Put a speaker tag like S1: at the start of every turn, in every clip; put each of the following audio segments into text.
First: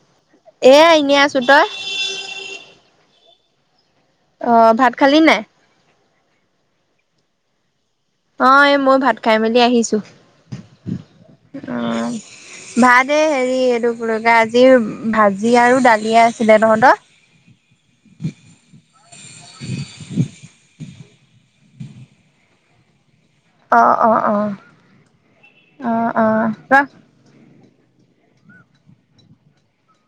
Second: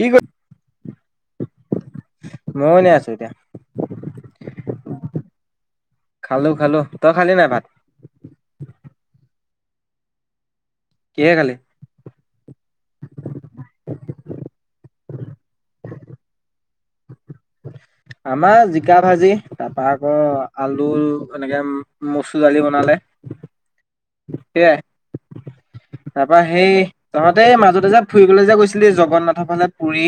S1: কি কৰি
S2: এ ইনেই আছোঁ! তই
S1: মইও ইনে আছোঁ এতিয়া!
S2: অ', ভাত খালি নে নাই?
S1: খালোঁ, খালোঁ! তই খালি নে নাই ভাত?
S2: অঁ, এই মই ভাত খাই মেলি আহিছোঁ!
S1: কিহেৰে খালি?
S2: অঁ! ভাত এই হেৰি এইটো আজি ভাজি আৰু দালিয়ে আছিলে! তহঁতৰ
S1: আমাৰ জিকা ভাজি, তাৰপা আকৌ আলু এনেকে মচুৰ দালি বনালে!
S2: অঁ, অঁ, অঁ!
S1: সেয়াই তাৰপা সেই তহঁতে এই মাজতে যে ফুৰিবলৈ যে গৈছিলি, জগন্নাথৰ ফালে পুৰী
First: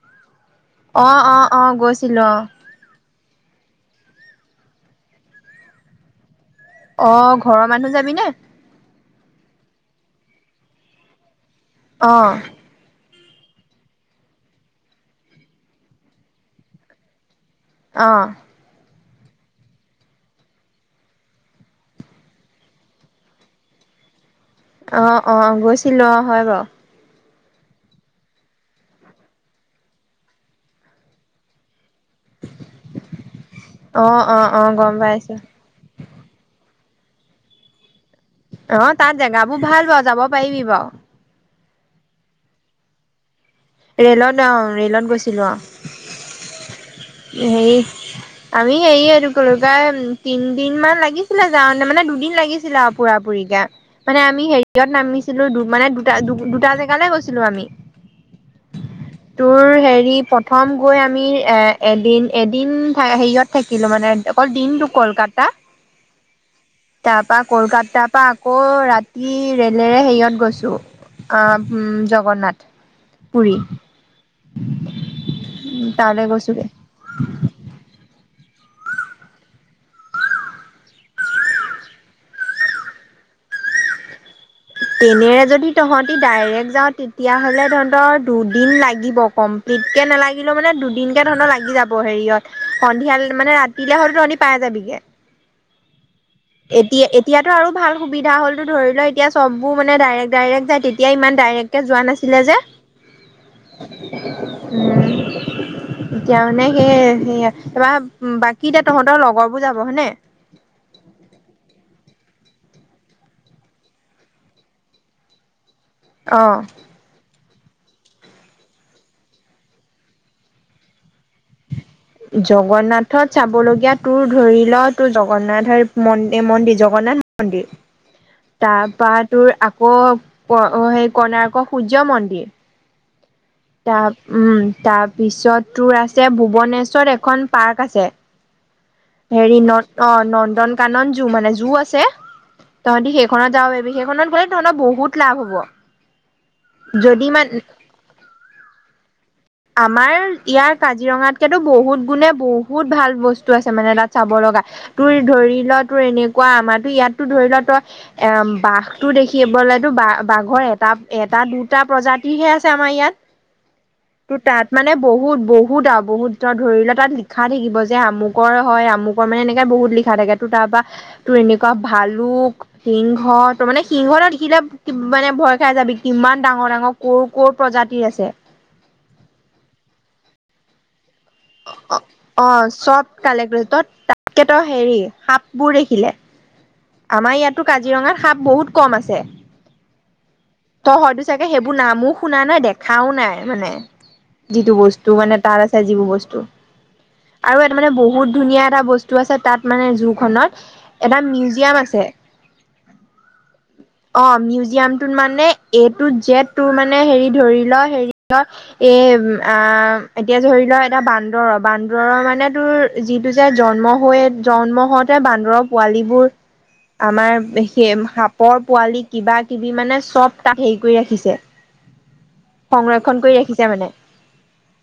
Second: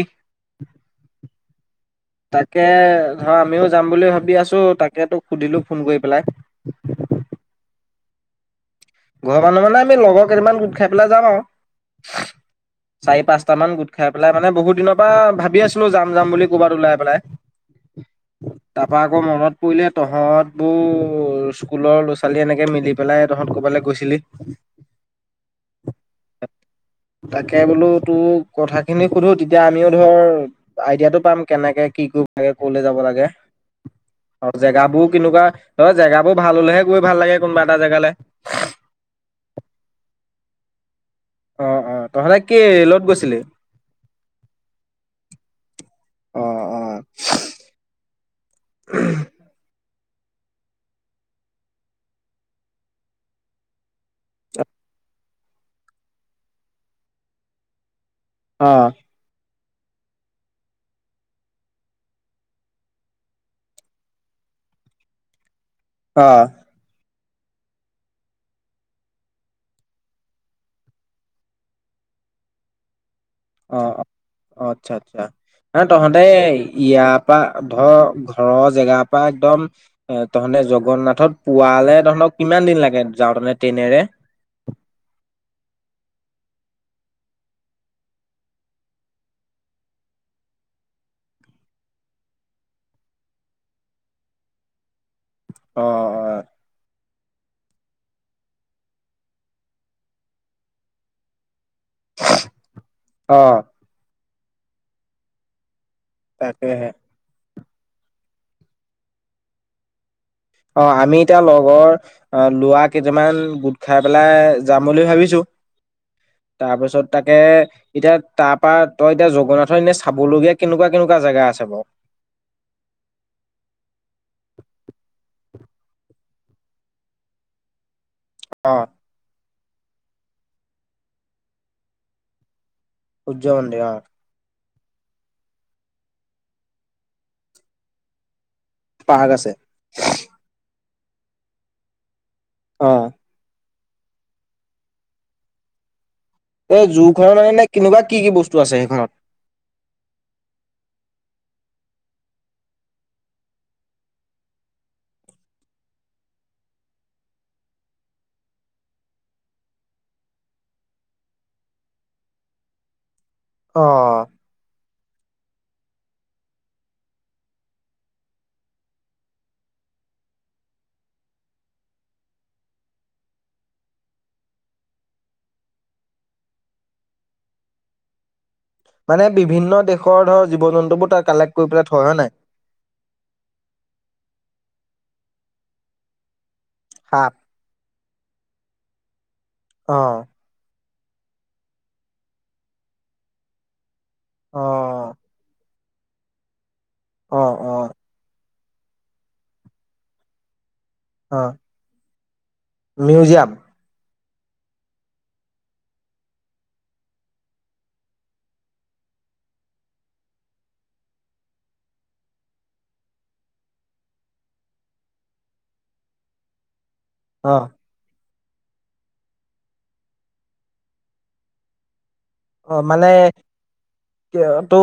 S2: অঁ, অঁ, অঁ! গৈছিলোঁ, অঁ!
S1: তাকে ধৰ আমিও যাম বুলি ভাবি আছোঁ, তাকে তোক সুধিলো ফোন কৰি পেলাই!
S2: অ', ঘৰৰ মানুহ যাবি নে?
S1: ঘৰৰ মানুহ মানে আমি লগৰ কেইটামান গোট খাই পেলাই যাম আৰু!
S2: অ'!
S1: চাৰি পাঁচটামান গোট খাই পেলাই মানে বহুত দিনৰ পৰা ভাবি আছিলোঁ যাম, যাম বুলি ক'ৰবাত ওলাই পেলাই!
S2: অঁ!
S1: তাৰপা আকৌ মনত পৰিলে তহঁতবোৰ স্কুলৰ ল' ছোৱালী এনেকে মিলি পেলাই তহঁত ক'বালৈ গৈছিলি!
S2: অঁ, অঁ! গৈছিলোঁ! অঁ, হয় বাৰু!
S1: তাকে বোলো তোৰ কথাখিনি সুধোঁ, তেতিয়া আমিও ধৰ আইডিয়াটো পাম, কেনেকে কি কৰি কলে যাব লাগে
S2: অ অ অ
S1: আৰু
S2: গম
S1: জেগাবোৰ
S2: পাইছো
S1: কেনেকুৱা তই জেগাবোৰ ভাল হ'লেহে গৈ ভাল লাগে কোনোবা এটা জেগালে!
S2: অ', তাত জেগাবোৰ ভাল বাৰু, যাব পাৰিবি বাৰু!
S1: অ', অ'! তহঁতে কি ৰে'লত গৈছিলি?
S2: ৰে'লত অঁ, ৰে'লত গৈছিলোঁ অঁ!
S1: অ অ
S2: হেৰি আমি [inaudible] তিনদিনমান লাগিছিলে যাওঁতে, মানে দুদিন লাগিছিলে আৰু পুৰাপুৰিকে! মানে আমি হেৰিয়ত নামিছিলোঁ, মানে দুটা দু দুটা জেগালৈ গৈছিলোঁ আমি!
S1: অ'!
S2: তোৰ হেৰি প্ৰথম গৈ আমি এ, এদিন এদিন হেৰিয়ত থাকিলো মানে অকল দিনটো কলকাতা
S1: অ',
S2: তাৰ পৰা কলকাতাৰ পৰা আকৌ ৰাতি ৰেলেৰে হেয়ত গৈছো। অ', উম, জগন্নাথ। পুৰি
S1: অ অ', অ, আচ্ছা, আচ্ছা, ন তহঁতে
S2: তালৈ গৈছোগে।
S1: ইয়াত পৰা ধৰ ঘৰৰ জেগাৰ পৰা একদম এ', তহতে জগন্নাথত পোৱালে তহনক কিমান দিন লাগে, যাওঁ তে ট্ৰেইনেৰে
S2: ট্ৰেইনেৰে যদি তহঁতি ডাইৰেক্ট যাওঁ, তেতিয়াহ'লে তহঁতৰ দুদিন লাগিব কম বিতকে নালাগিলেও মানে দুদিনকে ধৰণৰ লাগি যাব। হেৰিয়ত সন্ধিয়া মানে ৰাতিলে হ'লে ৰাতি পাই যাবিগে।
S1: অ', অ, অ,
S2: এতিয়া এতিয়াতটো আৰু ভাল সুবিধা হলো ধৰি লও এতিয়া চবো মানে ডাইৰেক্ট ডাইৰেক্ট যাই তেতিয়া ইমান ডাইৰেক্ট কে যোৱা নাছিলে যে
S1: অ' অ'
S2: উম, এতিয়া মানে
S1: তাকেহে
S2: সেই সেয়া তাৰ পা বাকী এতিয়া তহঁতৰ লগৰ বোৰ যাব হয়নে?
S1: অ', আমি এতিয়া লগৰ অ', লোৱা কেইটামান গোট খাই পেলাই যাম বুলি ভাবিছো।
S2: অ'
S1: তাৰপিছত তাকে এতিয়া তাৰ পৰা তই এতিয়া জগন্নাথৰ এনেই চাবলগীয়া কেনেকুৱা কেনেকুৱা জেগা আছে বাৰ?
S2: জগন্নাথত চাব লগীয়া তোৰ ধৰি ল তোৰ জগন্নাথৰ মন্দিৰ জগন্নাথ অন্দি
S1: অ'
S2: তাৰপৰা তোৰ আকৌ সেই কৰ্ণাৰকৰ সূৰ্য মন্দিৰ,
S1: সূৰ্য মন্দিৰ অ,
S2: তাৰ উম', তাৰপিছত তোৰ আছে ভূৱনেশ্বৰত এখন পাৰ্ক আছে।
S1: পাৰ্ক আছে
S2: হেৰি ন, অ, নন্দন কানন জু মানে জু আছে।
S1: অ'
S2: তহঁতি সেইখনত যাব পাৰিবি সেইখনত গলে তহঁতৰ বহুত লাভ হ'ব।
S1: এই
S2: যদি
S1: জোৰখনৰ
S2: মান
S1: মানে নে কেনেকুৱা কি কি বস্তু আছে। সেইখনত
S2: আমাৰ ইয়াৰ কাজিৰঙাতকেতো বহুত গুণে বহুত ভাল বস্তু আছে। মানে তাত চাব লগা তোৰ ধৰি ল তোৰ এনেকুৱা আমাৰো ইয়াতো ধৰি ল তই এ', বাঘটো দেখিবলেতো বা বাঘৰ এটা এটা দুটা প্ৰজাতিৰহে আছে। আমাৰ ইয়াত
S1: অ',
S2: তোৰ তাত মানে বহুত বহুত আৰু বহুত ধৰি লোৱা তাত লিখা থাকিব যে আমুকৰ হয়। আমুক কমেও এনেকে বহুত লিখা থাকে। তোৰ তাৰ পৰাৰা তোৰ এনেকুৱা ভালুক সিংহ ত মানে সিংহ এটা দেখিলে কিমানে মানে ভয় খাই যাবি। কিমান ডাঙৰ ডাঙৰ কৰ কৰ প্ৰজাতিৰ আছে।
S1: মানে বিভিন্ন দেশৰ ধৰ জীৱ জন্তুবোৰ তাৰ কালেক্ট কৰি পেলাই থয় হয় নাই?
S2: অ', চব কালেক্ট কৰি ত, তাতকে ত, হেৰি সাপ বোৰ দেখিলে।
S1: সাপ
S2: আমাৰ ইয়াতো কাজিৰঙাত সাপ বহুত কম আছে।
S1: অ',
S2: ত, হয়তো চাগে সেইবোৰ নামো শুনা নাই, দেখাও নাই, মানে
S1: অ
S2: যিটো বস্তু টো মানে তাত আছে। যিবোৰ বস্তু
S1: অ
S2: আৰু
S1: অ
S2: এটা মানে বহুত ধুনীয়া এটা বস্তু টো আছে, তাত মানে জোৰখনত এটা
S1: অ
S2: মিউজিয়াম আছে।
S1: মিউজিয়াম
S2: অ', মিউজিয়ামটোত মানে এটো জেদ টুৰ মানে হেৰি ধৰি ল হেৰি এ, আ, এতিয়া ধৰি লোৱা এটা বান্দৰ বান্দৰ মানে তোৰ যিটো যে জন্ম হৈ জন্ম হওঁতে বান্দৰৰ পোৱালীবোৰ আমাৰ
S1: অ
S2: সেই সাপৰ পোৱালি কিবা কিবি মানে চব তাক হেৰি কৰি ৰাখিছে।
S1: অ', মানে
S2: সংৰক্ষণ কৰি ৰাখিছে মানে
S1: কে তো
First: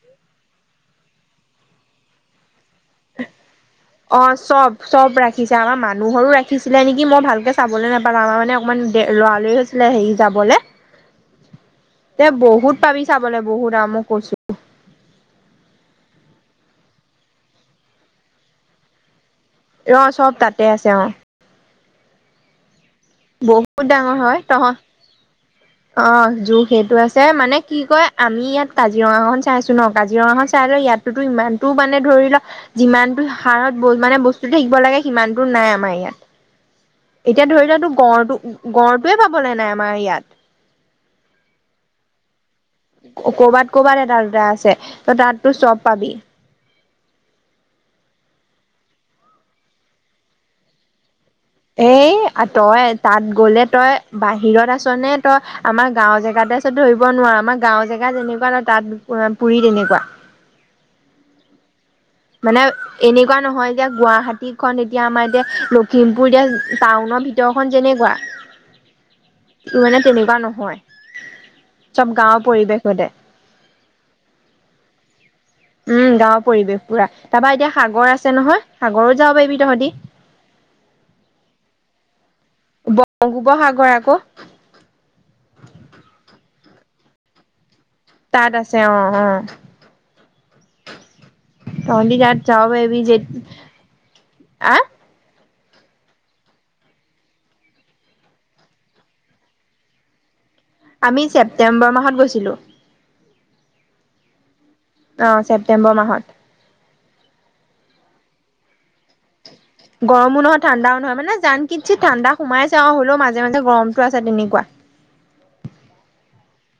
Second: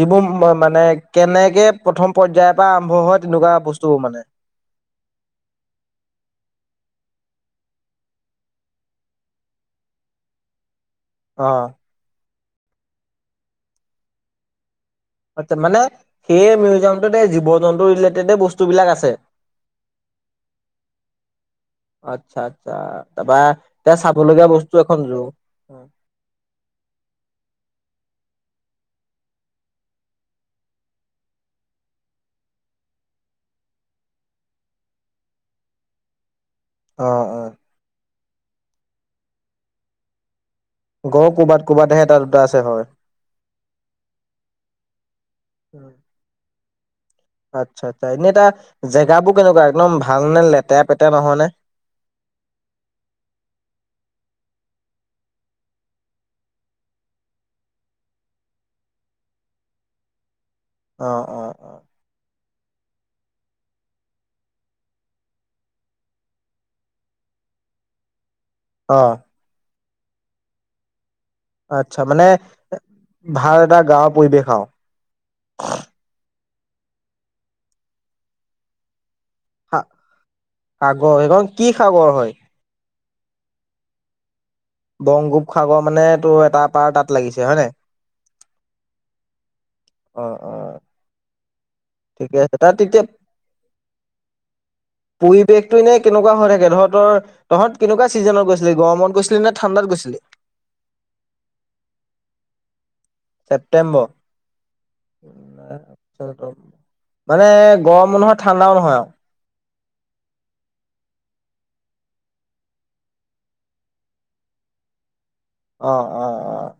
S1: যিবোৰ মানে কেনেকে প্ৰথম পৰ্যায়ত বা আৰম্ভ হয়। তেনেকুৱা বস্তু
S2: অ
S1: মানে
S2: চব চব ৰাখিছে। আমাৰ মানুহৰো ৰাখিছিলে নেকি, মই ভালকে চাবলৈ নাপালো আমাৰ মানে অকণমান দে ল'ৰালৰি হেৰি যাবলে
S1: অ',
S2: এ', বহুত পাবি চাবলৈ বহুত ম কৈছো।
S1: আচ্ছা মানে সেই মিউজিয়ামটোত এই জীৱ জন্তু ৰিলেটেডে বস্তুবিলাক আছে।
S2: ৰ চব তাতে আছে। অ,
S1: আচ্ছা, আচ্ছা, তাৰপা
S2: বহুত
S1: এয়া
S2: ডাঙৰ
S1: চাব
S2: হয়
S1: লগীয়া
S2: তহত
S1: বস্তু এখন জু
S2: অ', জু সেইটো আছে, মানে কি কয়? আমি ইয়াত কাজিৰঙা খন চাই আছো ন কাজিৰঙা খন চাই ল, ইয়াততো ইমানতো মানে ধৰি ল, যিমানটো হাৰত ব মানে বস্তু থাকিব লাগে। সিমানতটো নাই। আমাৰ ইয়াত
S1: অ
S2: এতিয়া ধৰি লোৱাটো গঁড়টো গঁড়টোৱে পাবলৈ নাই্ আমাৰ ইয়াত
S1: গড় কৰ'বাত ক'ৰবাতহে এটা দুটা আছে। হয়।
S2: কৰ'বাত কৰ'বাত এটা দুটা আছে, ত, তাতটো চব পাবি।
S1: আচ্ছা, আচ্ছা, এনেই এটা জেগাবোৰ কেনেকুৱা একদম ভাল নে? লেতেৰা পেতেৰা নহয় নে?
S2: এ', তই তাত গ'লে তই বাহিৰত আছো নে তই আমাৰ গাঁওৰ জেগাতে ত', ধৰিব নোৱাৰো আমাৰ গাঁওৰ জেগা যেনেকুৱা ন তাত পুুৰি তেনেকুৱা
S1: অ', অ, অ,
S2: মানে এনেকুৱা নহয়, [unintelligible] গুৱাহাটীখন এতিয়া আমাৰ এতিয়া লখিমপুৰ এতিয়া টাউনৰ ভিতৰখন যেনেকুৱা [inaudible]
S1: অ',
S2: মানে তেনেকুৱা নহয়।
S1: আচ্ছা
S2: চব
S1: মানে
S2: গাঁৱৰ পৰিৱেশ সতে
S1: ভাল এটা গাঁৱৰ পৰিৱেশ আৰু
S2: উম', গাঁৱৰ পৰিৱেশ পুৰা তাৰপা এতিয়া সাগৰ আছে নহয় সাগৰো যাব পাৰিবি। তহঁতি
S1: সাগৰ সেইখন কি সাগৰ হয়?
S2: বংগোপসাগৰ আকৌ
S1: বংগোপ সাগৰ মানে তো এটা পৰা এটাত লাগিছে হয় নাই?
S2: তাত আছে। অ, অ,
S1: অ', অ,
S2: তহঁতি
S1: ঠিকে
S2: তাত
S1: আছে
S2: যাব পাৰিবি
S1: তেতিয়া
S2: যে আ
S1: পৰিৱেশটো এনে কেনেকুৱা হৈ থাকে। ধৰ তই তহঁত কেনেকুৱা চিজনত গৈছিলি। গৰমত গৈছিলি নে, ঠাণ্ডাত গৈছিলি?
S2: আমি ছেপ্তেম্বৰ মাহত গৈছিলো।
S1: ছেপ্টেম্বৰ
S2: অ ছেপ্তেম্বৰ মাহত
S1: মানে গৰমো নহয়। ঠাণ্ডাও নহয় আৰু
S2: গৰমো নহয়। ঠাণ্ডাও নহয়, মানে জান কিন্ঞ্ছত ঠাণ্ডা সোমাইছে, আৰু হলেও মাজে মাজে গৰমটো আছে। তেনেকুৱা
S1: অ', অ, অ,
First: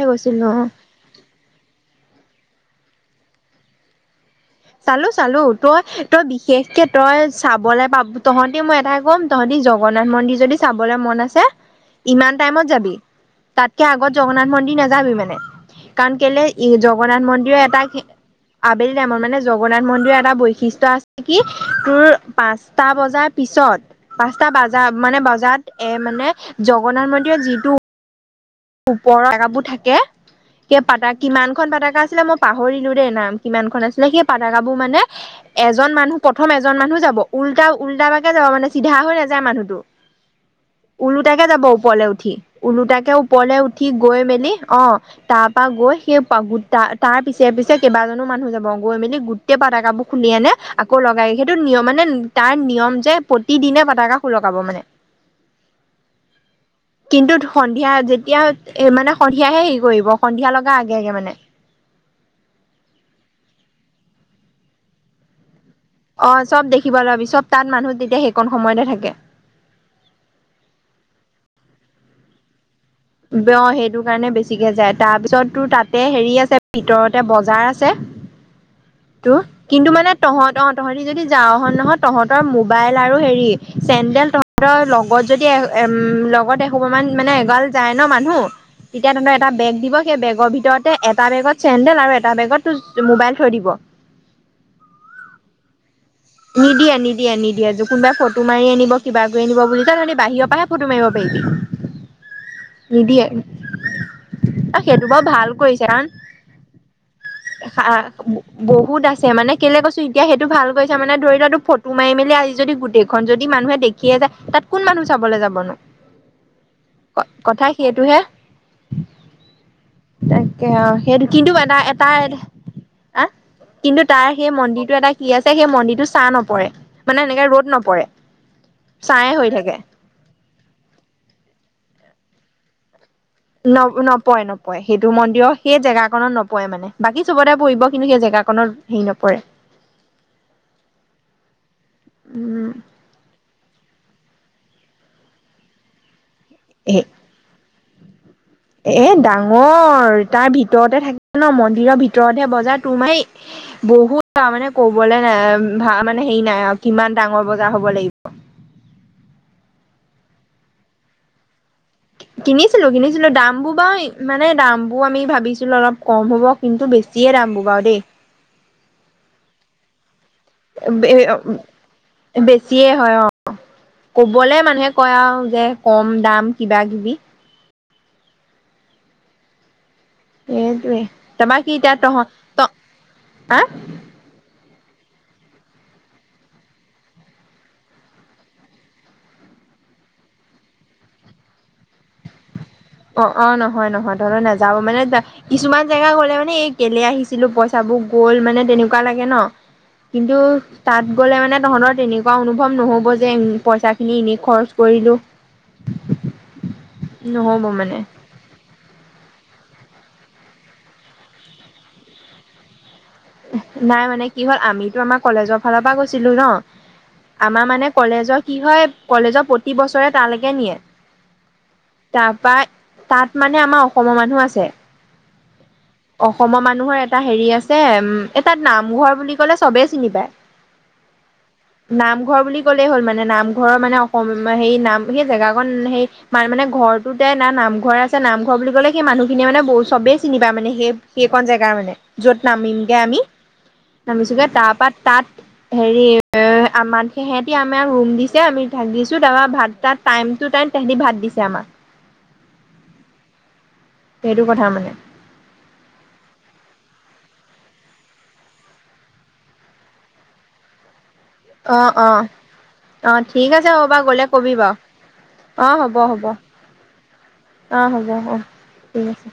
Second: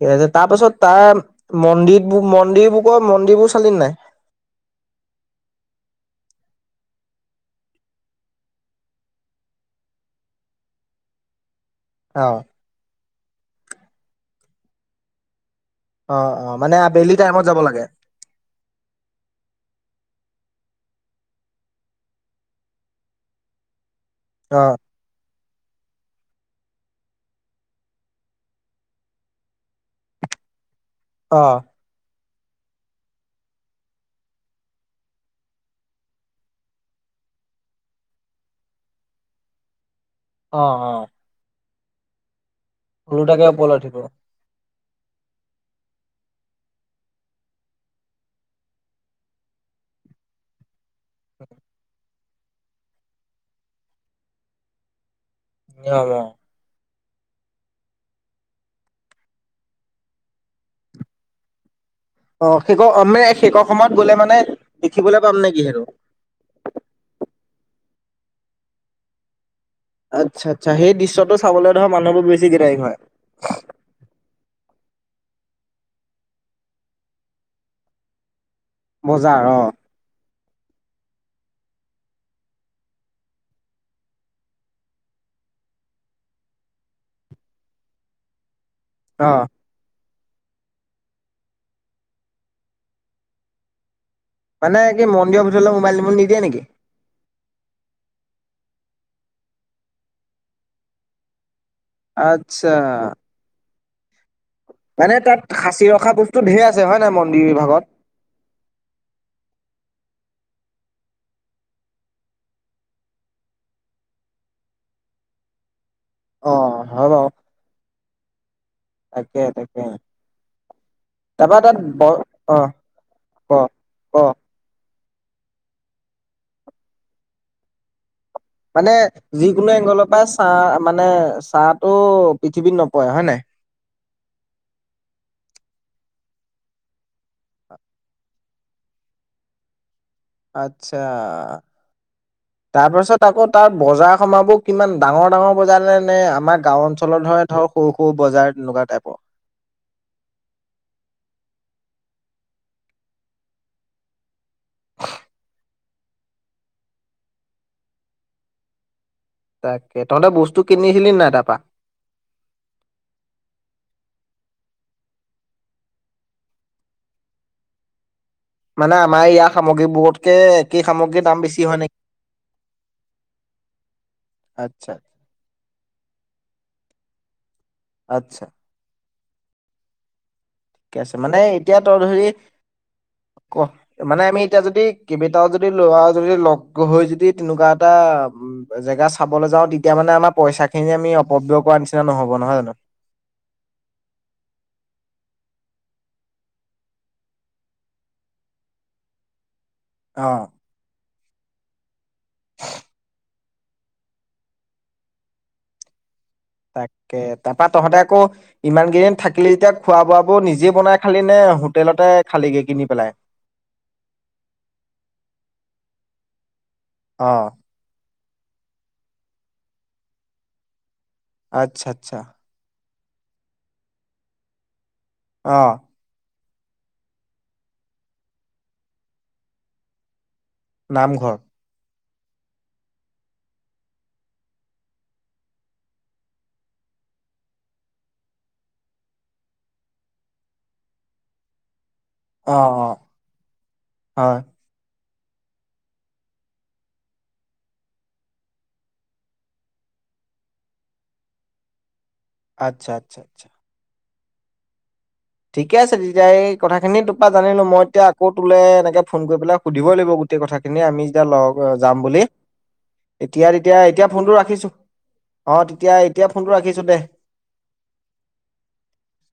S1: ঠিক আছে। তাৰ
S2: গৈছিলো অ
S1: পাছত তাৰ মন্দিৰবোৰ মন্দিৰবোৰ ক মন্দিৰ বোৰ চালি নে নাই?
S2: চালো চালো তই তই বিশেষকে তই চাবলৈ পাব তহঁতিক মই এটাই ক'ম তহঁতিৰ জগন্নাথ মন্দিৰ যদি চাবলৈ মন আছে। ইমান
S1: অ',
S2: টাইমত যাবি তাতকে আগত জগন্নাথ মন্দিৰ নাযাবি মানে কাৰণ
S1: অ',
S2: কেলে
S1: অ',
S2: ই
S1: মানে আবেলি
S2: জগন্নাথ
S1: টাইমত
S2: মন্দিৰ
S1: যাব
S2: এটা
S1: লাগে।
S2: আবেলি টাইমৰ মানে জগন্নাথ মন্দিৰ এটা বৈশিষ্ট্য আছে কি তোৰ পাঁচটা বজাৰ পিছত- পাঁচটা
S1: অ',
S2: বজা-বজাত মানে এ মানে জগন্নাথ মন্দিৰৰ যিটো- ওপৰৰ পটকাবোৰ থাকে, এ পা কিমান
S1: অ',
S2: খন পটকা আছিলে মই- পাহৰিলো দেই নাম কিমান খন আছিলে। সেই পাতাকাবোৰ মানে- এজন মানুহ প্ৰথম এজন মানুহ যাব উল্টা-উল্টা পাকে যাব মানে চিধা হৈ নাযায় মানুহটো। [inaudible]
S1: অঁ', -অঁ',।
S2: উলোটাকে যাব ওপৰলৈ উঠি, উলোটাকে
S1: ওলোটাকে
S2: ওপৰলৈ উঠি
S1: উঠিব
S2: গৈ মেলি অঁ', - তাৰ পৰা গৈ সেই তাৰ পিছে-পিছে কেইবাজনো মানুহ যাব গৈ মেলি গোটেই পতাকাবোৰ খুলি আনে- আকৌ লগাই, সেইটো নিয়ম মানে তাৰ নিয়ম যে প্ৰতিদিনে পটকা সুলকাব মানে।
S1: [inaudible]
S2: কিন্তু, সন্ধিয়া যে- তিয়া এ মানে সন্ধিয়াহে হেৰি কৰিব সন্ধিয়া লগা আগে-আগে মানে।
S1: অহ', শেষ মে শেষ সময়ত গ'লে মানে দেখিবলৈ পাম নেকি সেইটো?
S2: অঁ', চব দেখিব পাবি চব তা'ত মানুহ তেতিয়া সেইকণ সময়তে থাকে।
S1: আচ্ছা-আচ্ছা। সেই দৃশ্যটো চাবলৈ ধৰ মানুহবোৰ বেছি গিদাৰিং হয়।
S2: অঁ', সেইটো কাৰণে বেছিকে যায়। তাৰ পিছত তোৰ তা'তে হেৰি আছে ভিতৰতে বজাৰ আছে। তোৰ,
S1: বজাৰ অ',
S2: কিন্তু মানে- তহঁত অঁ', তহঁতি যদি যাওঁ নহয় তহঁতৰ মোবাইল আৰু হেৰি চেন্দেল তহঁ- তৰ লগত যদি এ' লগত এসোপা মান মানে এগাল- যাই ন' মানুহ, তেতিয়া
S1: অ
S2: তোমাক এটা বেগ দিব- সেই বেগৰ ভিতৰতে এটা বেগত চেন্দেল আৰু এটা বেগত মোবাইল থৈ দিব।
S1: মানে কি মন্দিৰ ভিতৰ মোবাইল নিব নি
S2: নিদিয়ে-নিদি- য়ে কোনোবাই ফটো মাৰি আনিব কিবা কৰি আনিব বুলি, তহঁতি বাহিৰৰ পৰাহে মাৰিব পাৰিবি।
S1: আচ্ছা।
S2: অ', সেইটো
S1: মানে
S2: বাৰু
S1: তাত
S2: ভাল
S1: সাঁচি
S2: কৰিছে।
S1: ৰখা বস্তু ধেৰ আছে হয় নাই মন্দিৰ। বিভাগত?
S2: [inaudible] বহুত আছে মানে কেলে কৈছো এতিয়া সেইটো ভাল কৈছ মানে ধৰি লোৱা টো ফটো মাৰি মেলি আজি যদি গোটেই- ন' যদি মানুহে দেখিয়ে যায় তা'ত কোন মানুহ চাবলৈ যাব নো।
S1: অ', হয় বাও।
S2: কথা সেইটোহে।
S1: তাকে
S2: তাকে অ' সেইটো কিন্তু
S1: তাৰপৰা তাত
S2: এটা-
S1: ব
S2: তাৰ
S1: অ'।
S2: আ'
S1: ক
S2: কিন্তু
S1: ক
S2: তাৰ সেই মন্দিৰটো এটা- কি আছে সেই মন্দিৰটো চাহ নপৰে, মানে এনেকে ৰ'দ নপৰে।
S1: মানে,
S2: ছাঁয়ে হৈ
S1: যিকোনো
S2: থাকে
S1: এংগলৰ পৰা চাহ মানে চাহ টো পৃথিৱীত নপৰে হয় নাই।
S2: ন-নপৰে-নপৰে, সেইটো মন্দিৰ সেই জেগাখননত নপৰে মানে। বাকী চবতে পঢ়িব কিন্তু সেই জেগাখনত- হেৰি নপৰে।
S1: আচ্ছা।
S2: উম
S1: তাৰপাছত- আকৌ তাৰ বজাৰ সমাবোৰ কিমান ডাঙৰ-ডাঙৰ বজাৰ নে-নে আমাৰ গাওঁ
S2: এ
S1: অঞ্চলৰ ধৰ- ধৰ সৰু-সৰু বজাৰ তেনেকুৱা টাইপৰ।
S2: অঁ', তাৰ ভিতৰতে থাকে ন' মন্দিৰৰ ভিতৰতে বজাৰ তোৰ বহুত তাৰ মানে কবলৈ নাই আৰু মানে হেৰি নাই আৰু কিমান ডাঙৰ বজাৰ হ'ব লাগিব।
S1: তাকে, তহঁতে বস্তু কিনিছিলি নাই তাপা?
S2: কিনিছিলো-কিনিছিলো। দামবোৰ বাৰু মানে দাম বোৰ আমি ভাবিছিলো অলপ কম হ'ব। কিন্তু বেছিয়ে দাববো বাও দেই
S1: মানে আমাৰ ইয়াৰ সামগ্ৰী বোৰত কে একেই সামগ্ৰীৰ দাম বেছি হয় নেক
S2: বেছিয়ে হয় অ'কবলে মানুহে
S1: আচ্ছা
S2: কয় আৰু যে কম-দাম কিবা কিবি
S1: আটচ্ছা ঠিকে
S2: সেইটোৱে
S1: আছে মানে
S2: তাৰপৰা কি
S1: এতিয়া তই
S2: তহ
S1: ধৰি
S2: ত
S1: ক
S2: হা
S1: মানে আমি এতিয়া যদি কেইবটাও যদি লৱা যদি লগ হৈ যদি তেনেকুৱা এটা জেগা চাবলৈ যাও, তেতিয়া মানে আমাৰ পইচা খিনি আমি অপব্যয় কৰাৰ নিচিনা নহ'ব নহয় জানো?
S2: অ' অ' নহয় নহয় তহতে নাযাওঁ মানে যে কিছুমান জেগা গলে মানে এই কেলে আহিছিলো পইচাবোৰ গল মানে তেনেকুৱা লাগে ন কিন্তু
S1: অ'।
S2: তাত গ'লে মানে তহঁতৰ তেনেকুৱা অনুভৱ নহ'ব যে পইচা খিনি এনেই খৰচ কৰিলো [unintelligible]
S1: তাকে,
S2: নহ'ব
S1: তাপা তহঁতে
S2: মানে
S1: আকৌ ইমান কেইদিন থাকিলি যেতিয়া খোৱা বোৱা বোৰ নিজে বনাই খালি নে হোটেলতে খালীগে কিনি পেলাই?
S2: নাই মানে কি হ'ল আমিতো আমাৰ কলেজৰ ফালৰ পৰা গৈছিলো ন
S1: অ'।
S2: আমাৰ মানে কলেজৰ কি হয় কলেজৰ প্ৰতি বছৰে তালেকে নিয়ে
S1: আচ্ছা আচ্ছা
S2: তাৰপা তাত মানে আমাৰ অসমৰ মানুহ আছে
S1: অ
S2: অসমৰ মানুহৰ এটা হেৰি আছে উম এটাত নামঘৰ বুলি কলে চবেই চিনি পায়
S1: নামঘৰ
S2: নামঘৰ বুলি ক'লেই হ'ল মানে নামঘৰৰ মানে অসম সে নাম সেই জেগাখন সেই মান মানে ঘৰতটোতে না নামঘৰ আছে নামঘৰ বুলি ক'লে সেই মানুহখিনিয়ে ব চবেই চিনি পায় মানে সেই সেইকন জেগা মানে, য'ত
S1: অ',
S2: নামিমগে
S1: অ'।
S2: আমি
S1: হয়
S2: নামিছোগে তাৰপা তাত হেৰি এ আমাক সেহেতি আমাক ৰুম দিছে আমি থাকিছো তাৰপা ভাত চাত টাইম টু টাইম তেহেতি ভাত দিছে আমাক
S1: আটচ্ছা আটচ্ছা আটচ্ছা
S2: সেইটো কথা মানে
S1: ঠিকে আছে তেতিয়া এই কথাখিনি তোপা জানিলো মই এতিয়া আকৌ তোলে এনেকে ফোন কৰি পেলাই সুধিবই লাগিব গোটেই কথাখিনি আমি যেতিয়া লগ
S2: অ
S1: যাম
S2: অ
S1: বুলি
S2: অ
S1: এতিয়া
S2: ঠিক আছে
S1: তেতিয়া
S2: হ'ব বাৰু
S1: এতিয়া
S2: গ'লে
S1: ফোনটো
S2: কবি
S1: ৰাখিছো।
S2: বাৰু
S1: অ তেতিয়া
S2: হ'ব হ'ব
S1: এতিয়া ফোনটো ৰাখিছো দে
S2: অ হ'ব অ ঠিক আছে।